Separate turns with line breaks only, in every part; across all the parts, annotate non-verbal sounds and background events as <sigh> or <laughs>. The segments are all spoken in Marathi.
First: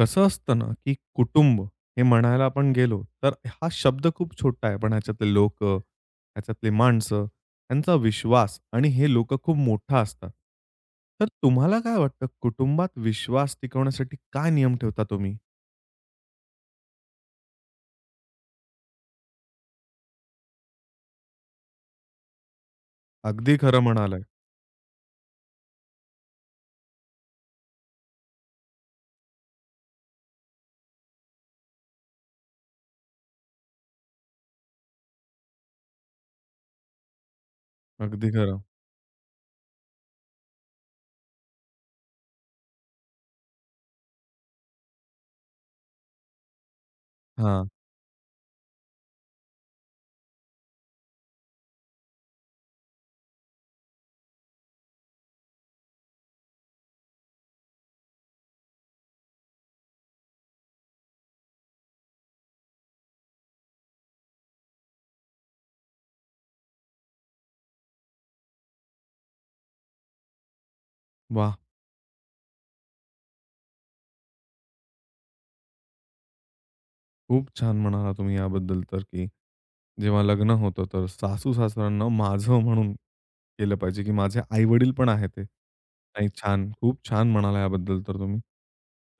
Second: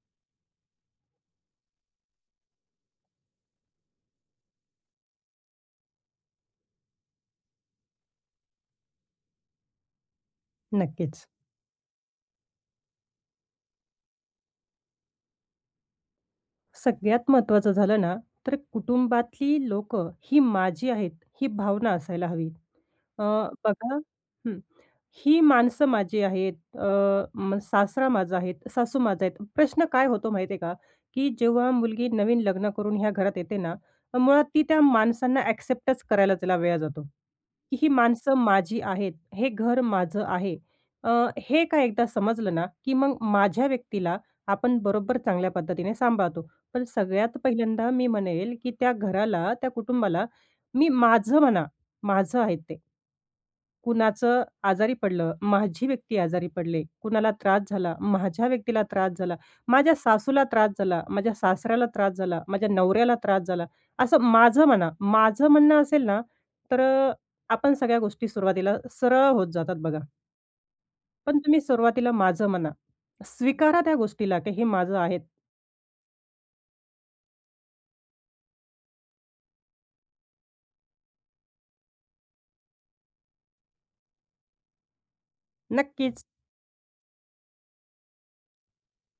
कसं असतं ना, की कुटुंब हे म्हणायला आपण गेलो, तर हा शब्द खूप छोटा आहे. पण ह्याच्यातले लोकं, ह्याच्यातली माणसं, त्यांचा विश्वास आणि हे लोकं खूप मोठा असतात.
नक्कीच.
तर तुम्हाला काय वाटतं कुटुंबात विश्वास टिकवण्यासाठी काय नियम ठेवता तुम्ही?
सगळ्यात महत्त्वाचं झालं ना, तर कुटुंबातली लोक ही माझी आहेत, ही भावना असायला हवी. अ,
अगदी खरं
बघा
म्हणालाय.
हं. ही माणसं माझी आहेत, अ, म सासरा माझा आहे, सासू माझ्या आहेत. प्रश्न काय होतो माहिती आहे का, की जेव्हा मुलगी नवीन लग्न करून ह्या घरात येते ना, मुळात ती त्या माणसांना एक्सेप्टच करायला तिला वेळ जातो. की ही
अगदी
माणसं
खरं.
माझी आहेत, हे घर माझं आहे. अ, हे का एकदा समजलं ना, की मग माझ्या व्यक्तीला आपण बरोबर चांगल्या पद्धतीने सांभाळतो. पण सगळ्यात
हां.
पहिल्यांदा मी म्हणेल, की त्या घराला, त्या कुटुंबाला मी माझं म्हणा, माझं आहे ते. कुणाचं आजारी पडलं, माझी व्यक्ती आजारी पडले, कुणाला त्रास झाला, माझ्या व्यक्तीला त्रास झाला, माझ्या सासूला त्रास झाला, माझ्या सासऱ्याला त्रास झाला, माझ्या नवऱ्याला त्रास झाला, असं माझं म्हणा. माझं म्हणणं असेल ना, तर आपण सगळ्या गोष्टी सुरुवातीला सरळ होत जातात बघा. पण तुम्ही सुरुवातीला माझं म्हणा. स्वीकारा त्या गोष्टीला की हे माझं आहे.
खूप छान म्हणाला तुम्ही याबद्दल तर, की जेव्हा लग्न होतं तर सासू-सासऱ्यांना माझं म्हणून केलं पाहिजे, की माझे आई-वडील पण आहेत ते.
नक्कीच.
नाही छान, खूप छान म्हणाला याबद्दल तर तुम्ही.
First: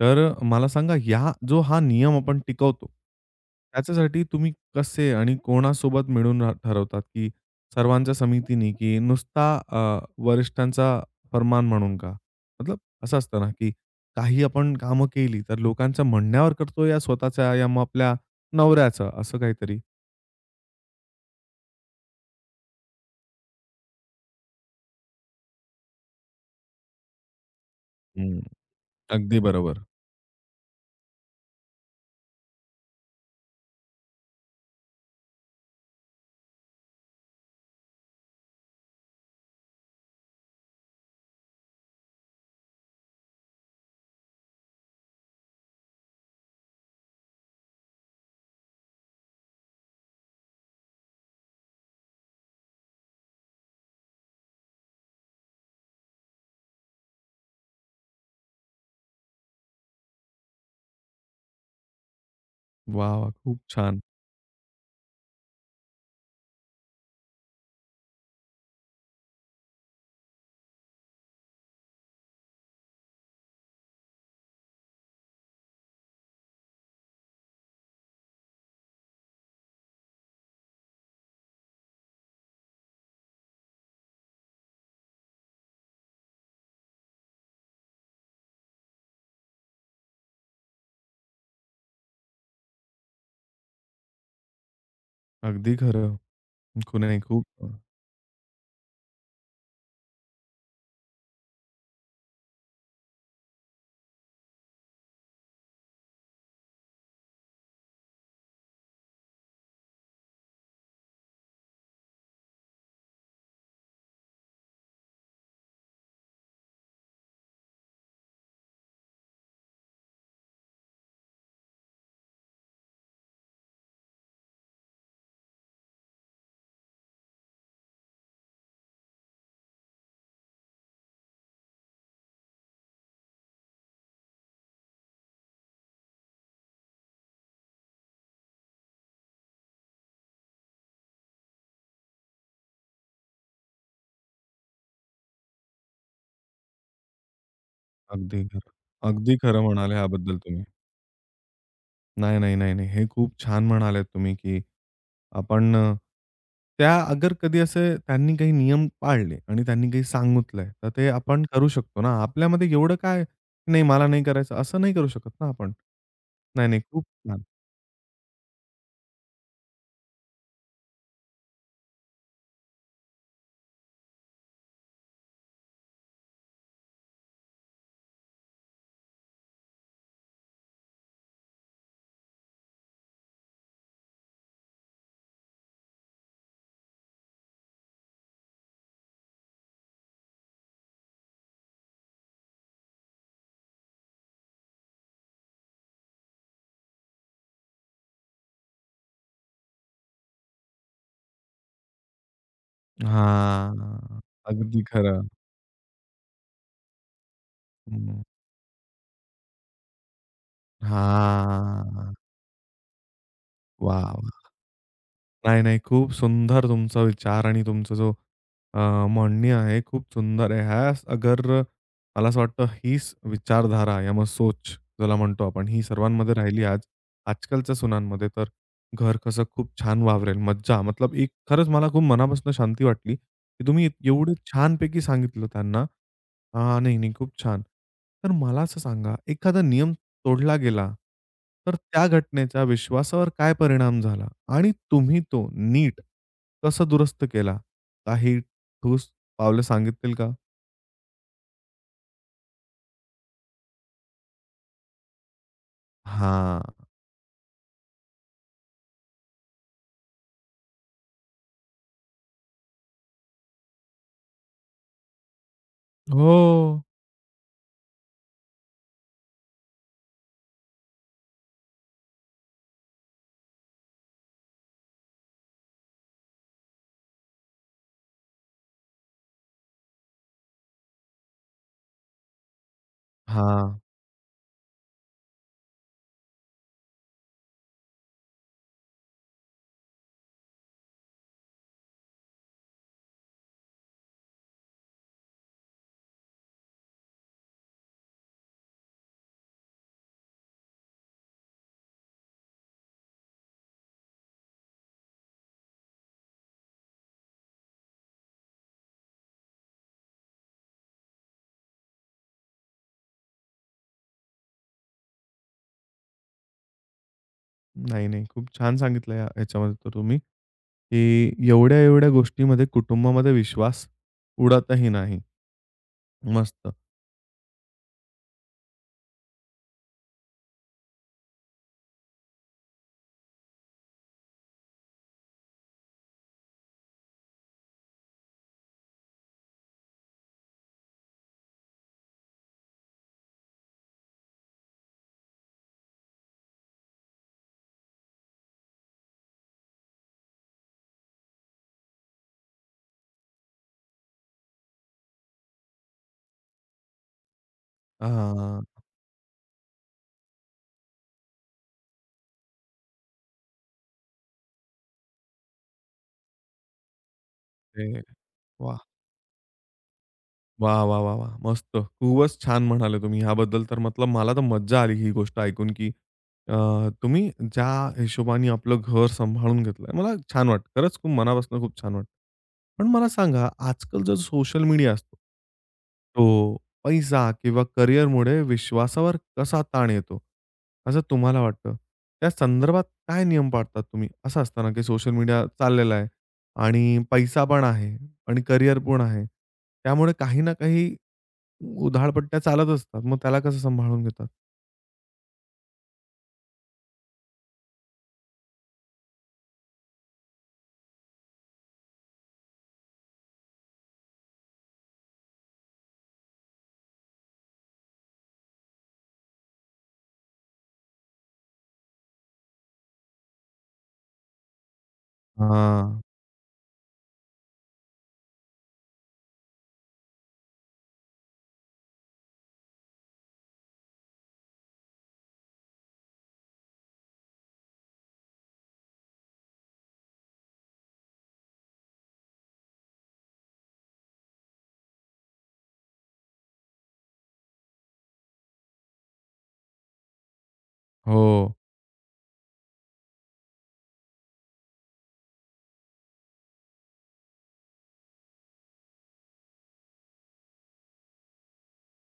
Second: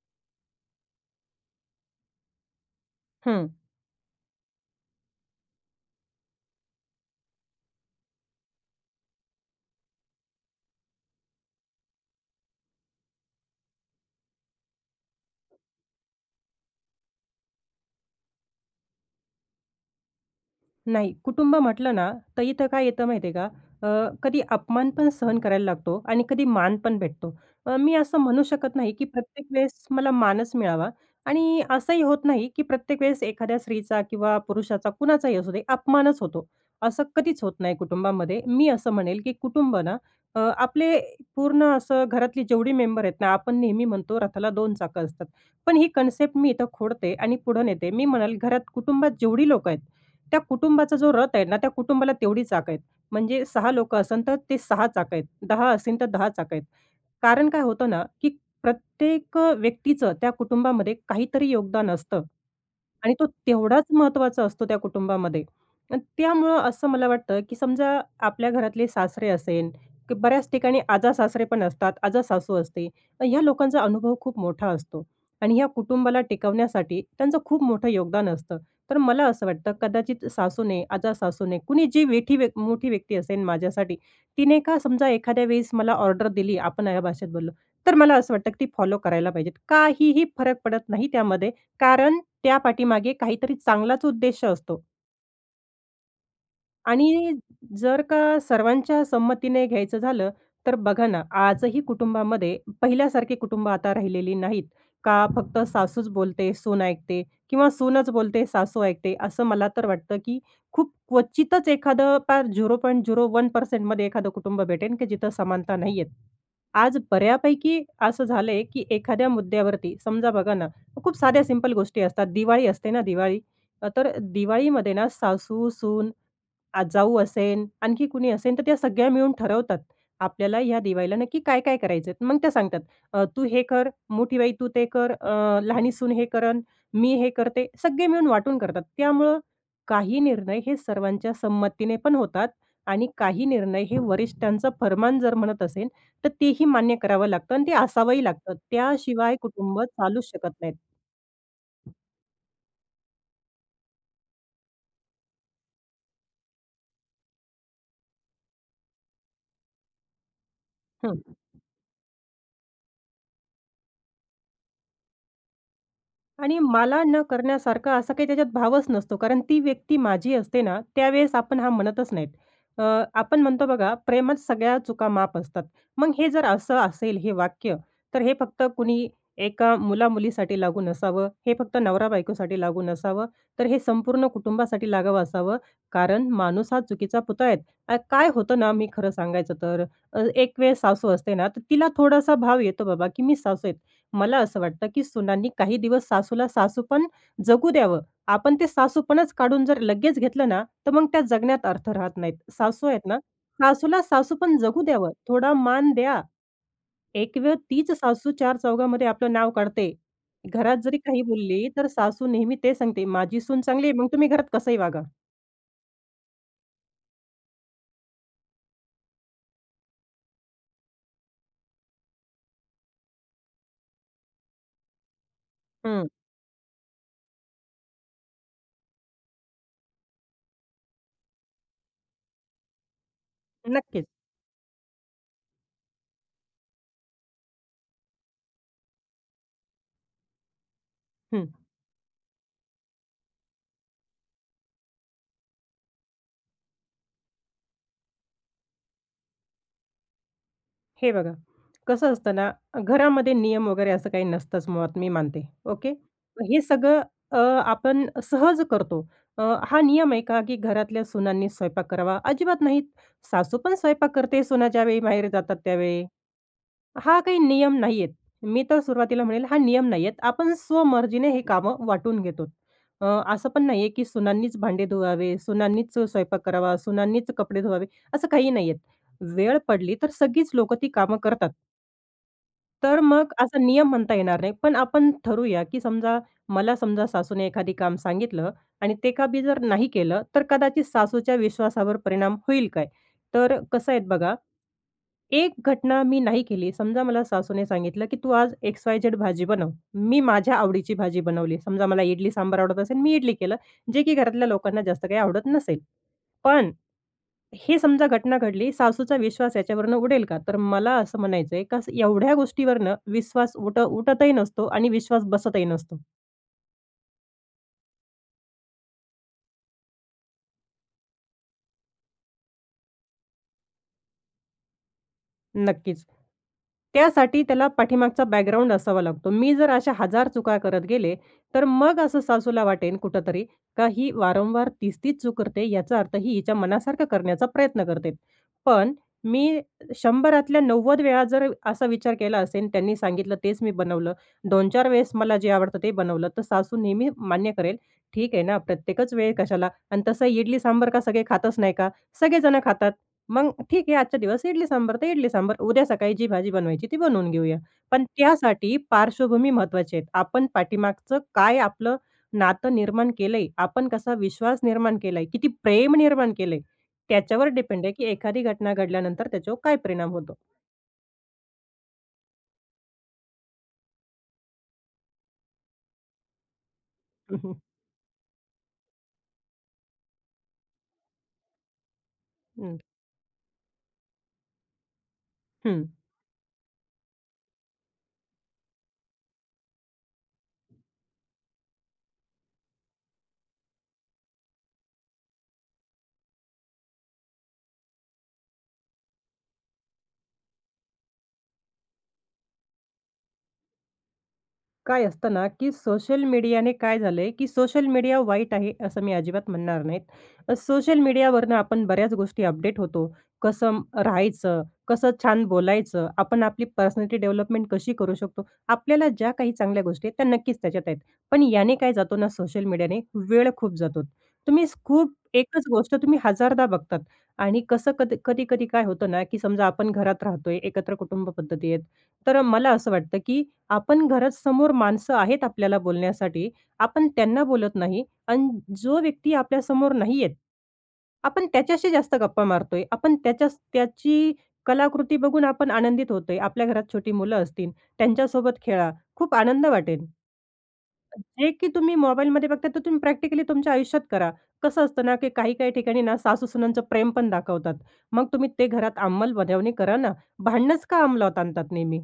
तर मला सांगा या जो हा नियम आपण टिकवतो,
हं.
त्याच्यासाठी तुम्ही कसे आणि कोणासोबत मिळून ठरवतात, की सर्वांच्या समितीनी, की नुसता वरिष्ठांचा फरमान म्हणून का? मतलब असं असतं ना, की काही आपण कामं केली, तर लोकांच्या म्हणण्यावर करतो या स्वतःच्या या मग आपल्या नवऱ्याचं, असं काहीतरी.
नाही, कुटुंब म्हटलं ना, तर इथं काय येतं माहिती आहे का? कधी अपमान पण सहन करायला लागतो आणि कधी मान पण भेटतो. मी असं
हं.
म्हणू शकत नाही, की
अगदी
प्रत्येक
बरोबर.
वेळेस मला मानच मिळावा आणि असंही होत नाही, की प्रत्येक वेळेस एखाद्या स्त्रीचा किंवा पुरुषाचा कुणाचाही असू दे, अपमानच होतो. असं कधीच होत नाही कुटुंबामध्ये. मी असं म्हणेल, की कुटुंब ना आपले पूर्ण असं घरातली जेवढी मेंबर आहेत ना, आपण नेहमी म्हणतो रथाला 2 चाकं असतात. पण ही कन्सेप्ट मी इथं खोडते आणि पुढं नेते. मी म्हणाल घरात कुटुंबात जेवढी लोकं आहेत, त्या कुटुंबाचा जो रथ आहे ना, त्या कुटुंबाला तेवढी चाकं आहेत. म्हणजे सहा लोक असन तर ते 6 चाकं आहेत, 10 असेन तर 10 चाकं आहेत. कारण काय होतं ना, की प्रत्येक व्यक्तीचं त्या कुटुंबामध्ये काहीतरी योगदान असतं आणि
वाह,
तो
वाह! खूप
तेवढाच
छान.
महत्त्वाचा असतो त्या कुटुंबामध्ये. अन् त्यामुळं असं मला वाटतं, की समजा आपल्या घरातले सासरे असेन, की बऱ्याच ठिकाणी आजा-सासरे पण असतात, आजा-सासू असते. अन् ह्या लोकांचा अनुभव खूप मोठा असतो आणि ह्या कुटुंबाला टिकवण्यासाठी त्यांचं खूप मोठं योगदान असतं. तर मला असं वाटतं कदाचित सासूने, आजा-सासूने कुणी जी वेठी व्यक् मोठी व्यक्ती असेल माझ्यासाठी, तिने का समजा एखाद्या वेळेस मला ऑर्डर दिली, आपण या भाषेत बोललो, तर मला असं वाटतं की ती फॉलो करायला पाहिजेत. काहीही फरक पडत नाही त्यामध्ये, कारण त्या पाठीमागे काहीतरी चांगलाच उद्देश असतो.
अगदी खरं. खूप नाही
आणि
खूप
जर का सर्वांच्या संमतीने घ्यायचं झालं, तर बघा ना, आजही कुटुंबामध्ये पहिल्यासारखी कुटुंबं आता राहिलेली नाहीत. का फक्त सासूच बोलते, सून ऐकते किंवा सूनच बोलते, सासू ऐकते. असं मला तर वाटतं, की खूप क्वचितच एखादं फार 0.01% मध्ये एखादं कुटुंब भेटेन, की जिथं समानता नाहीये. आज बऱ्यापैकी असं झालंय, की एखाद्या मुद्द्यावरती समजा बघा ना, खूप साध्या सिंपल गोष्टी असतात. दिवाळी असते ना दिवाळी, तर दिवाळीमध्ये ना सासू, सून आजाऊ असेन, आणखी कुणी असेन, तर त्या सगळ्या मिळून ठरवतात, आपल्याला ह्या दिवाळीला नक्की काय-काय करायचंय. मग त्या सांगतात, तू हे कर, मोठी बाई तू ते कर, लहानी सून हे करन, मी हे करते." सगळे मिळून वाटून करतात. त्यामुळं काही निर्णय हे सर्वांच्या संमतीने पण होतात आणि काही निर्णय हे वरिष्ठांचं फर्मान जर म्हणत असेन, तर तेही मान्य करावं लागतं आणि ते असावंही
अगदी
लागतं.
खरं.
त्याशिवाय
अगदी खरं
कुटुंब
म्हणाले
चालूच
ह्याबद्दल
शकत
तुम्ही.
नाहीत.
नाही, नाही, नाही, नाही. हे खूप छान म्हणालेत तुम्ही, की आपण त्या अगर कधी असे त्यांनी काही नियम पाळले आणि त्यांनी काही सांगितलंय, तर ते आपण करू शकतो ना. आपल्यामध्ये एवढं काय, "नाही, मला नाही करायचं," असं नाही करू शकत ना आपण.
आणि
नाही, नाही.
मला
खूप
न
छान.
करण्यासारखा असा काही त्याच्यात भावच नसतो. कारण ती व्यक्ती माझी असते ना, त्यावेळेस आपण हा म्हणतच नाहीत. अ, आपण म्हणतो बघा, प्रेमात सगळ्या चुका माफ असतात. मग हे जर असं असेल हे वाक्य, तर हे फक्त कुणी एका मुला-मुलीसाठी लागू नसावं, हे फक्त नवरा-बायकोसाठी लागू नसावं, तर हे संपूर्ण कुटुंबासाठी लागावं असावं. कारण माणूस हा चुकीचा पुतळा आहे. काय होतं ना, मी खरं सांगायचं तर, एक वेळेस सासू असते ना, तर तिला थोडासा भाव येतो बाबा, की मी सासू आहे. मला असं वाटतं, की सुनांनी काही दिवस सासूला सासूपण जगू द्यावं. आपण ते सासूपणच काढून जर लगेच घेतलं ना, तर मग त्या जगण्यात अर्थ राहत नाहीत. सासू आहेत ना,
हां.
सासूला सासूपण जगू
अगदी
द्यावं.
खरं.
थोडा मान द्या. एक वेळ तीच
हं.
सासू चार चौघामध्ये आपलं नाव काढते. घरात जरी काही बोलली, तर
हां.
सासू नेहमी ते सांगते, "माझी सून चांगली आहे, मग
वाह!
तुम्ही घरात कसंही वागा."
नाही, नाही. खूप सुंदर तुमचा विचार आणि तुमचा जो अ, म्हणणी आहे, खूप सुंदर आहे. ह्यास अगर मला असं वाटतं हीच विचारधारा या मग सोच ज्याला म्हणतो आपण, ही
हं,
सर्वांमध्ये राहिली आज आजकालच्या सुनांमध्ये, तर घर कसं खूप छान वावरेल. मज्जा मतलब एक खरंच मला खूप मनापासून शांती वाटली, की तुम्ही
नक्कीच.
एवढं छानपैकी सांगितलं त्यांना. हां, नाही, नाही. खूप छान. तर मला असं सांगा, एखादा नियम तोडला गेला,
हं.
तर त्या घटनेचा विश्वासावर काय परिणाम झाला? आणि तुम्ही तो नीट कसं दुरुस्त केला? काही ठोस पावलं सांगिततील का?
हे बघा, कसं असतं ना, घरामध्ये नियम वगैरे असं काही नसतंच मुळात मी मानते. ओके. हे
हां.
सगळं अ, आपण सहज करतो. अ, हा नियम आहे का, की घरातल्या सुनांनी स्वयंपाक करावा? अजिबात नाहीत. सासू पण स्वयंपाक करते, सुना ज्यावेळी माहेरी जातात त्यावेळी.
हो.
हा काही नियम नाहीयेत. मी तर सुरुवातीला म्हणेल हा नियम नाहीयेत. आपण स्वमर्जीने हे कामं वाटून घेतो. अ, असं पण नाहीये की सुनांनीच भांडे धुवावे, सुनांनीच स्वयंपाक करावा, सुनांनीच कपडे धुवावे, असं काही नाहीयेत. वेळ पडली तर सगळीच लोकं ती कामं करतात. तर मग असा
हां.
नियम म्हणता येणार नाही. पण आपण ठरवूया की समजा मला समजा सासूने एखादी काम सांगितलं आणि ते का बी जर नाही केलं, तर कदाचित सासूच्या विश्वासावर परिणाम होईल काय? तर कसं आहे बघा एक घटना मी नाही केली. समजा मला सासूने सांगितलं, की "तू आज XYZ भाजी बनव." मी माझ्या आवडीची भाजी बनवली. समजा मला इडली सांबार आवडत असेल, मी इडली केलं, जे की घरातल्या लोकांना जास्त काही आवडत नसेल. पण हे समजा घटना घडली, सासूचा विश्वास याच्यावरनं उडेल का? तर मला असं म्हणायचंय, का एवढ्या गोष्टीवरनं विश्वास उठतही नसतो आणि विश्वास बसतही नसतो.
नाही, नाही. खूप छान सांगितलं या याच्यामध्ये तर तुम्ही, की एवढ्या-एवढ्या गोष्टीमध्ये कुटुंबामध्ये विश्वास उडतही नाही.
नक्कीच.
मस्त.
त्यासाठी त्याला पाठीमागचा बॅकग्राऊंड असावा लागतो. मी जर अशा हजार चुका करत गेले, तर मग असं सासूला वाटेन कुठेतरी का ही वारंवार तीच तीच चूक करते, याचा अर्थ ही हिच्या मनासारखं करण्याचा प्रयत्न करते. पण मी 100रातल्या 90 वेळा जर असा विचार केला असेल, त्यांनी सांगितलं तेच मी बनवलं. 2-4 वेळेस मला जे आवडतं ते बनवलं, तर सासू नेहमी मान्य करेल, "ठीक आहे ना, प्रत्येकच वेळ कशाला आणि तसं इडली सांबार का सगळे खातच नाही का? सगळेजण खातात. मग ठीक आहे, आजचा दिवस इडली-सांबार तर इडली-सांबार. उद्या सकाळी जी भाजी बनवायची ती बनवून घेऊया. पण
हां,
त्यासाठी पार्श्वभूमी महत्त्वाची आहे. आपण पाठीमागचं काय आपलं नातं निर्माण केलंय, आपण कसा विश्वास निर्माण केलाय, किती प्रेम निर्माण केलंय, त्याच्यावर डिपेंड
ते
आहे, की एखादी घटना
वाह!
घडल्यानंतर त्याच्यावर काय परिणाम होतो.
वाह, वाह, वाह, वाह! मस्त. खूपच छान म्हणाले तुम्ही ह्याबद्दल. तर मतलब मला तर मज्जा आली ही गोष्ट ऐकून, की अ, तुम्ही
<laughs> हं, हं.
ज्या हिशोबाने आपलं घर सांभाळून घेतलंय, मला छान वाटतं. खरंच खूप मनापासून खूप छान वाटतं. पण मला सांगा, आजकाल जो सोशल मीडिया असतो, तो पैसा किंवा करिअरमुळे विश्वासावर कसा ताण येतो, असं तुम्हाला वाटतं? त्या संदर्भात काय नियम पाळतात तुम्ही? असं असतं की सोशल मीडिया चाललेला आहे आणि पैसा पण आहे. आणि करिअर पण आहे. त्यामुळे काही ना काही उधाळपट्ट्या चालत असतात. मग त्याला कसं सांभाळून घेतात?
काय असतं ना, की सोशल मीडियाने काय झालंय, की सोशल मीडिया वाईट आहे असं मी अजिबात म्हणणार नाहीत. सोशल मीडियावरनं आपण बऱ्याच गोष्टी अपडेट होतो. कसं राहायचं, कसं छान बोलायचं, आपण आपली पर्सनॅलिटी डेव्हलपमेंट कशी करू शकतो. आपल्याला ज्या काही चांगल्या गोष्टी आहेत, त्या नक्कीच त्याच्यात आहेत. पण याने काय जातो ना, सोशल मीडियाने वेळ खूप जातो. तुम्ही खूप एकच गोष्ट
हां.
तुम्ही हजारदा बघतात आणि कसं कधी कधी-कधी काय होतं ना, की समजा आपण घरात राहतोय, एकत्र कुटुंब पद्धती आहेत. तर मला असं वाटतं, की आपण घरासमोर माणसं आहेत आपल्याला बोलण्यासाठी. आपण त्यांना बोलत नाही आणि जो व्यक्ती आपल्यासमोर नाही आहेत, आपण त्याच्याशी जास्त गप्पा मारतोय. आपण त्याची कलाकृती बघून आपण आनंदित होतोय. आपल्या घरात छोटी मुलं असतील, त्यांच्यासोबत खेळा. खूप आनंद वाटेल. जे
हो.
की तुम्ही मोबाईलमध्ये बघता, तर तुम्ही प्रॅक्टिकली तुमच्या आयुष्यात करा. कसं असतं ना, की काही-काही ठिकाणी ना सासू-सुनांचं प्रेम पण दाखवतात. मग तुम्ही ते घरात अंमलबजावणी करा ना. भांडणंच का अंमलात आणतात नेहमी?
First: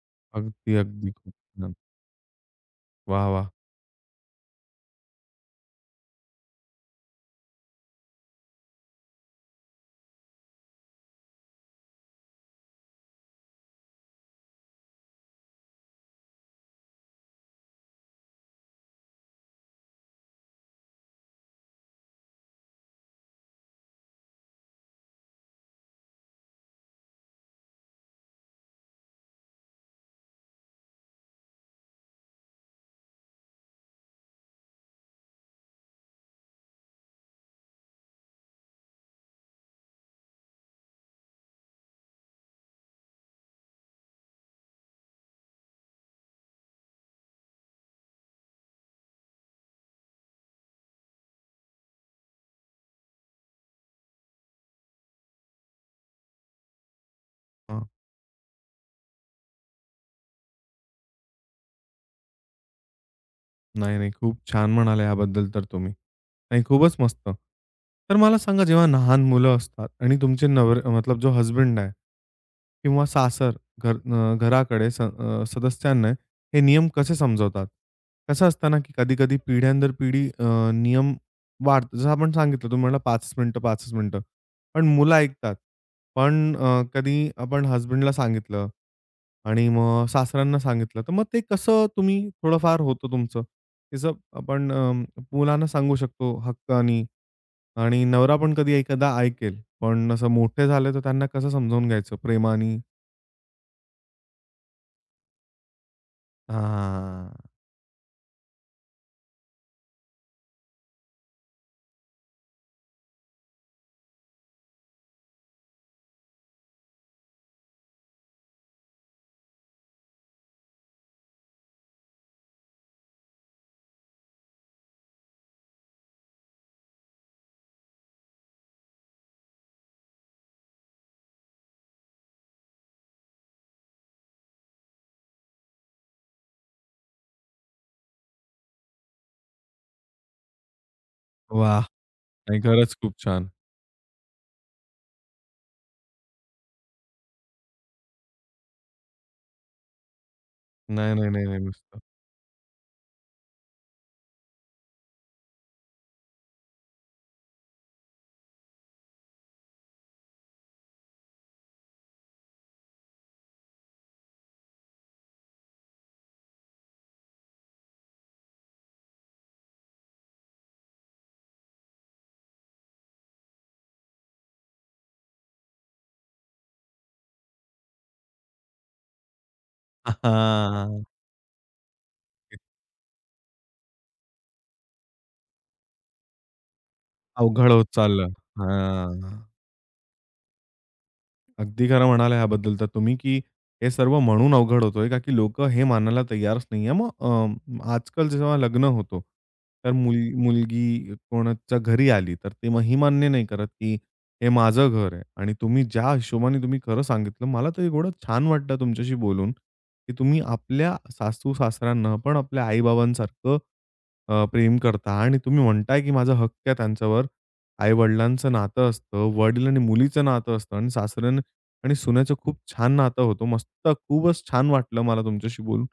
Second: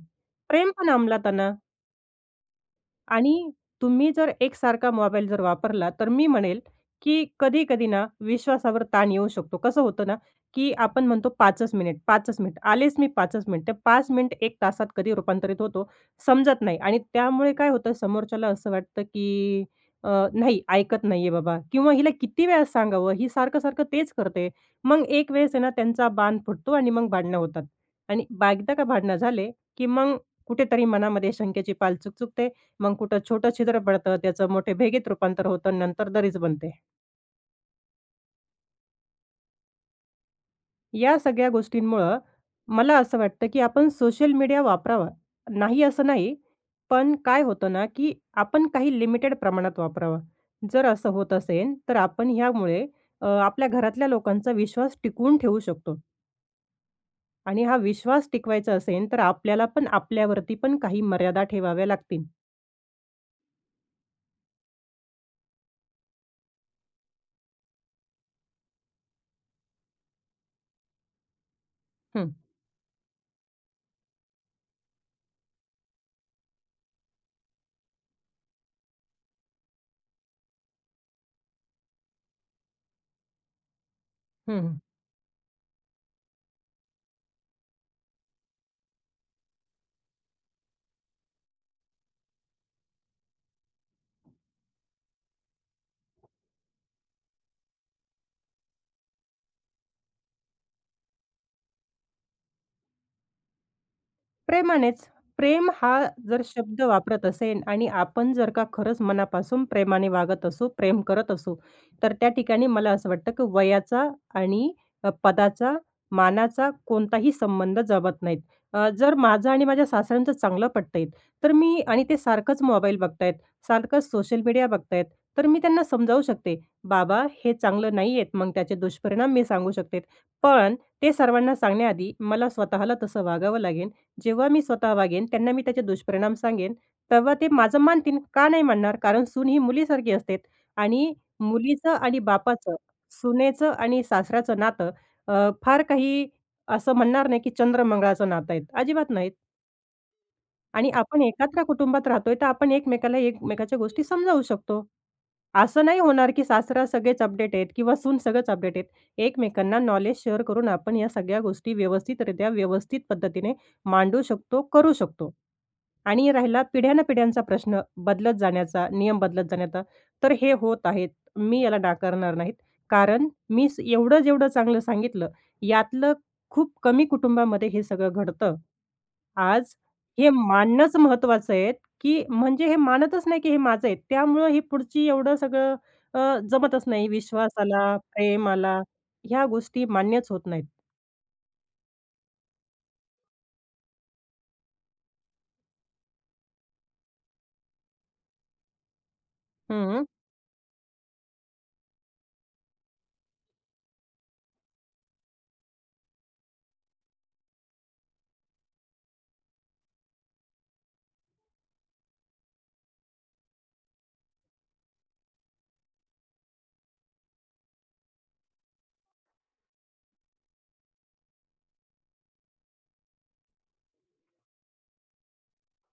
प्रेम
अगदी,
पण
अगदी.
अंमलात
खूप
आणा.
छान. वाह, वाह!
आणि तुम्ही जर एकसारखा मोबाईल जर वापरला, तर मी म्हणेल, की कधी-कधी ना विश्वासावर ताण येऊ शकतो. कसं होतं ना, की आपण म्हणतो 5च मिनिट, 5च मिनिट, आलेच मी 5च मिनिट. ते 5 मिनिट एक तासात कधी रूपांतरित होतो समजत नाही आणि त्यामुळे काय होतं समोरच्याला असं वाटतं, की नाही ऐकत नाहीये बाबा किंवा हिला किती वेळा सांगावं, ही सारखं-सारखं तेच करते. मग एक वेळेस आहे ना त्यांचा बांध फुटतो आणि मग भांडणं होतात आणि एकदा का भांडणं झाले, की मग कुठेतरी मनामध्ये शंकेची पाल चुकचुकते मग कुठं छोटं छिद्र पडतं, त्याचं मोठे भेगेत रूपांतर होतं नंतर दरीच बनते. या सगळ्या गोष्टींमुळं मला असं वाटतं, की आपण सोशल मीडिया वापरावा. नाही असं नाही, पण काय होतं ना, की आपण काही लिमिटेड प्रमाणात वापरावा. जर असं होत असेल, तर आपण ह्यामुळे आपल्या घरातल्या लोकांचा विश्वास टिकवून ठेवू शकतो आणि हा
हां.
विश्वास टिकवायचा असेल, तर आपल्याला पण आपल्यावरती पण काही मर्यादा ठेवाव्या लागतील.
नाही, नाही. खूप छान म्हणाला याबद्दल तर तुम्ही. नाही, खूपच मस्त. तर मला सांगा जेव्हा लहान मुलं असतात आणि तुमचे नवर मतलब जो हसबंड आहे
हं,
किंवा सासर घर घराकडे सदस्यांना हे नियम कसे समजवतात? कसं असतं ना, की कधी-कधी पिढ्यानंतर पिढी नियम वाढतो. जसं आपण सांगितलं तुम्ही म्हणाला 5च मिनिटं, 5च मिनिटं.
हं.
पण मुलं ऐकतात. पण कधी आपण हसबंडला सांगितलं आणि मग सासऱ्यांना सांगितलं, तर मग ते कसं तुम्ही थोडंफार होतं तुमचं? तसं आपण मुलांना सांगू शकतो हक्कानी आणि नवरा पण कधी एखादा ऐकेल. पण असं मोठे झाले तर त्यांना कसं समजावून घ्यायचं प्रेमानी?
प्रेमानेच. प्रेम हा जर शब्द वापरत
हां.
असेन आणि आपण जर का खरंच मनापासून प्रेमाने वागत असू, प्रेम करत असू, तर त्या ठिकाणी मला असं वाटतं की वयाचा आणि पदाचा, मानाचा कोणताही संबंध जमत नाहीत. जर माझं आणि माझ्या सासऱ्यांचं चांगलं पटतंय, तर मी आणि ते सारखंच मोबाईल बघतायत, सारखंच सोशल मीडिया बघतायत, तर मी त्यांना समजावू शकते, "बाबा हे चांगलं नाहीयेत." मग त्याचे दुष्परिणाम मी सांगू शकते. पण ते सर्वांना सांगण्याआधी मला स्वतःला तसं वागावं लागेल जेव्हा मी स्वतः वागेन, त्यांना मी त्याचे दुष्परिणाम सांगेन, तेव्हा ते माझं मानतील. का नाही मानणार? कारण सून ही मुलीसारखी असते आणि
वाह!
मुलीचं आणि
नाही
बापाचं,
खरंच खूप छान.
सुनेचं आणि सासऱ्याचं नातं फार काही असं म्हणणार नाही, की चंद्र नातं आहेत. अजिबात नाहीत. आणि
नाही,
आपण
नाही, नाही, नाही.
एकत्र
मस्त.
कुटुंबात राहतोय, तर आपण एकमेकाला एकमेकाच्या गोष्टी समजावू शकतो. असं नाही होणार, की सासरा सगळेच अपडेट आहेत किंवा सून सगळंच अपडेट आहेत. एकमेकांना नॉलेज शेअर करून आपण या सगळ्या गोष्टी व्यवस्थितरित्या, व्यवस्थित पद्धतीने मांडू शकतो, करू शकतो. आणि राहिला पिढ्यांचा प्रश्न बदलत जाण्याचा, नियम बदलत जाण्याचा, तर हे होत आहेत. मी याला नाकारणार नाहीत. कारण मी एवढं जेवढं चांगलं सांगितलं, यातलं खूप कमी कुटुंबामध्ये हे सगळं घडतं. आज
<laughs>
हे मानणंच
हां.
महत्त्वाचं आहे, की
एक
म्हणजे हे मानतच नाही, की हे माझं आहे. त्यामुळं ही पुढची एवढं सगळं अ, जमतच नाही.
अवघड होत
विश्वासाला,
चाललं.
प्रेमाला
हां.
ह्या गोष्टी मान्यच होत नाहीत.
अगदी खरं म्हणाला ह्याबद्दल तर तुम्ही, की हे सर्व म्हणून अवघड होतोय का की लोकं हे मानायला तयारच नाहीये. मग आजकाल जेव्हा लग्न होतो, तर
हं,
मुलगी कोणाच्या घरी आली, तर ते मग ही मान्य नाही करत, की हे माझं घर आहे आणि तुम्ही ज्या हिशोबाने तुम्ही खरं सांगितलं, मला तर एवढं छान वाटलं तुमच्याशी बोलून, की तुम्ही आपल्या सासू-सासऱ्यांना पण आपल्या आई-बाबांसारखं प्रेम करता आणि तुम्ही म्हणताय, की माझा हक्क आहे त्यांच्यावर. आई-वडिलांचं नातं असतं, वडील आणि मुलीचं नातं असतं आणि सासऱ्याने आणि सुन्याचं खूप छान नातं होतं. मस्त खूपच छान वाटलं मला तुमच्याशी बोलून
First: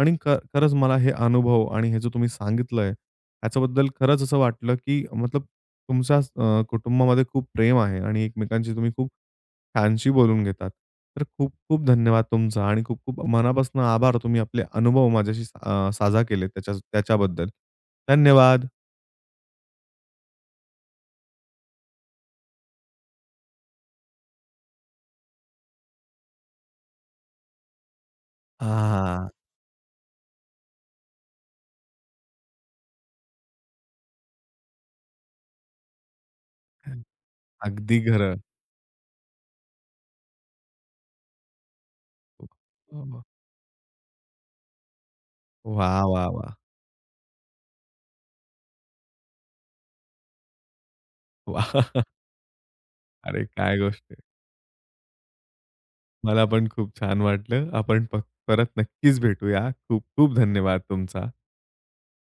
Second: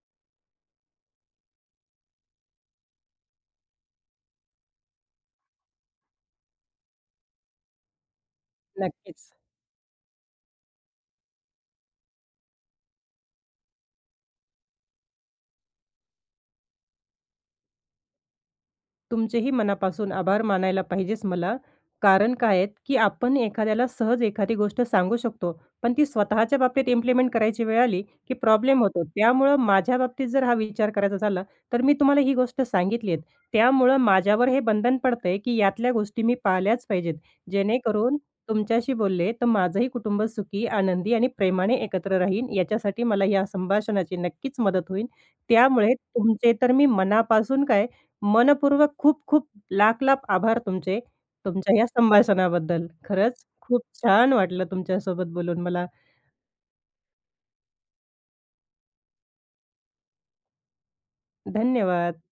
आणि खरंच मला हे अनुभव आणि हे जे तुम्ही सांगितलंय, ह्याच्याबद्दल खरंच असं वाटलं, की मतलब तुमच्या कुटुंबामध्ये खूप प्रेम आहे आणि एकमेकांशी तुम्ही खूप
नक्कीच.
छानशी बोलून घेतात. तर खूप-खूप धन्यवाद तुमचा आणि खूप-खूप मनापासून आभार. तुम्ही आपले अनुभव माझ्याशी साझा केले त्याच्या त्याच्याबद्दल. धन्यवाद.
तुमचेही मनापासून आभार मानायला पाहिजेच मला. कारण काय आहेत, की आपण एखाद्याला सहज एखादी गोष्ट सांगू शकतो, पण ती स्वतःच्या बाबतीत इम्प्लिमेंट करायची वेळ आली, की प्रॉब्लेम होतो.
हां.
त्यामुळं माझ्या बाबतीत जर हा विचार करायचा झाला, तर मी तुम्हाला ही गोष्ट सांगितली आहे. त्यामुळं माझ्यावर हे बंधन पडतंय, की यातल्या गोष्टी मी पाळल्याच पाहिजेत.
अगदी
जेणेकरून
खरं.
तुमच्याशी बोलले, तर माझंही कुटुंब सुखी, आनंदी आणि प्रेमाने एकत्र राहीन.
हो,
याच्यासाठी
हो.
मला या संभाषणाची नक्कीच मदत होईल. त्यामुळे
वाह,
तुमचे
वाह,
तर मी मनापासून काय मनःपूर्वक खूप-खूप लाख-लाख आभार तुमचे, तुमच्या या
<laughs>
संभाषणाबद्दल. खरंच
अरे काय
खूप
गोष्ट.
छान वाटलं तुमच्यासोबत बोलून मला.
मला पण खूप छान वाटलं. आपण परत नक्कीच भेटूया. खूप खूप धन्यवाद तुमचा.
धन्यवाद.